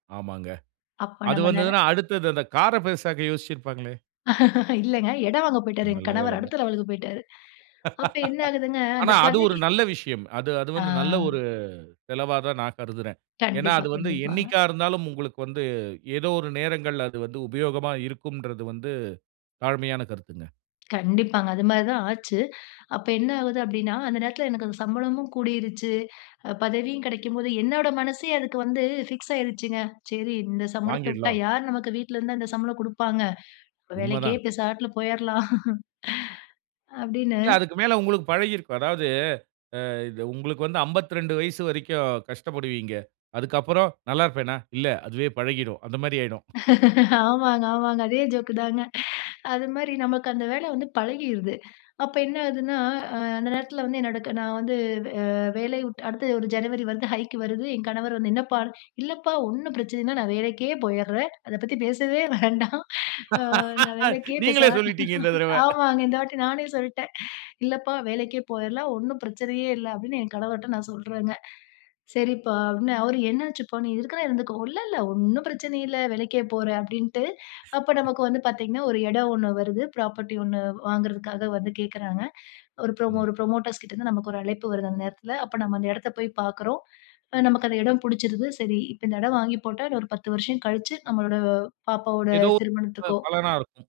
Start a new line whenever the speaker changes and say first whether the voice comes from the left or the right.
right: ஆமாங்க,
left: அப்போ
right: அது
left: நம்ம நென
right: வந்ததுனா அடுத்தது அந்த கார பெரிசாக்க யோசிச்சிருப்பாங்களே!
left: இல்லங்க. இடம் வாங்க போயிட்டாரு எங்க
right: நல்ல
left: கணவர்,
right: வேலைங்க.
left: அடுத்த லெவலுக்கு போய்ட்டாரு. அப்ப என்ன ஆகுதுங்க, அந்த
right: ஆனா, அது ஒரு
left: பதவி
right: நல்ல விஷயம். அது, அது
left: ஆ.
right: வந்து நல்ல ஒரு செலவா தான் நான் கருதுறேன். ஏனா,
left: கண்டிப்பா,
right: அது வந்து
left: கண்டிப்பாங்க.
right: என்னைக்கா இருந்தாலும், உங்களுக்கு வந்து ஏதோ ஒரு நேரங்கள்ல அது வந்து உபயோகமா இருக்கும்ன்றது வந்து தாழ்மையான கருத்துங்க.
left: கண்டிப்பாங்க. அதுமாரி தான் ஆச்சு. அப்ப என்ன ஆவுது அப்பிடின்னா, அந்த நேரத்தில எனக்கு அந்த சம்பளமும் கூடிருச்சு, அ பதவியும் கிடைக்கும்போது என்னோட மனசே அதுக்கு வந்து ஃபிக்ஸ் ஆகிருச்சுங்க, சரி, இந்த சம்பளத்த விட்டா,
right: வாங்கிடலாம்.
left: யாரு நமக்கு வீட்ல இருந்தா அந்த சம்பளம் குடுப்பாங்க?
right: உண்ம
left: வேலைக்கே
right: தான்.
left: இப்ப பேசாம போயிர்லாம் அப்பிடின்னு,
right: இல்ல, அதுக்கு மேல உங்களுக்கு பழகி இருக்கும். அதாவது, அ உங்களுக்கு வந்து 52 வயசு வரைக்கும் கஷ்டப்படுவீங்க. அதுக்கு அப்பறம் நல்லா இருப்பேனா? இல்ல அதுவே பழகிரும். அந்தமாரி ஆயிடும்.
left: ஆமாங்க, ஆமாங்க. அதே ஜோக்கு தாங்க. அதுமாரி நமக்கு அந்த வேலை வந்து பழகிருது. அப்ப என்ன ஆகுதுன்னா, அ அந்த நேரத்தில வந்து என்னோட க நான் வந்து ஆ வேலையை விட்டு அடுத்து ஒரு ஜனவரி வந்தா, ஹைக்கு வருது. என் கணவர் வந்து, என்னப்பா! இல்லப்பா! ஒன்னும் பிரச்சனைனா, நான் வேலைக்கே போயிர்றேன். அத பத்தி பேசவே வேண்டாம் ஆ நான் வேலைக்கே பேசா
right: நீங்களே சொல்லிட்டீங்க இந்த தடவ
left: ஆமாங்க. இந்த வாட்டி நானே சொல்லிடேன், இல்லப்பா வேலைக்கே போயிர்லாம், ஒன்னும் பிரச்சனையே இல்ல, அப்பிடின்னு என் கணவர்ட்ட நான் சொல்றேங்க. சரிப்பா அப்பிடின்னு அவரு என்ன ஆச்சுப்பா! நீ இருக்கணா இருந்துக்கோ. இல்ல, இல்ல ஒன்னும் பிரச்சனை இல்ல. வேலைக்கே போற அப்பிடின்ட்டு, அப்ப நமக்கு வந்து பார்த்தீங்கன்னா, ஒரு இடம் ஒன்னு வருது, பிராப்பர்ட்டி ஒன்னு வாங்குறதற்காக வந்து கேட்கிறாங்க, ஒரு புரோ
right: ம்.
left: ஒரு புரமோட்டர்ஸ் கிட்ட இருந்து நமக்கு ஒரு அழைப்பு வருது அந்த நேரத்தில. அப்ப நம்ம அந்த இடத்த போய் பார்க்கிறோம், அ நமக்கு அந்த இடம் புடிச்சிருது, சரி, இப்ப இந்த இடம் வாங்கி போட்டா, இன்னும் ஒரு 10 வருஷம் கழிச்சு, நம்மளோட பாப்பாவோட
right: ஏதோ [unintelligible]
left: திருமணத்துக்கோ!
right: பலனா இருக்கும்.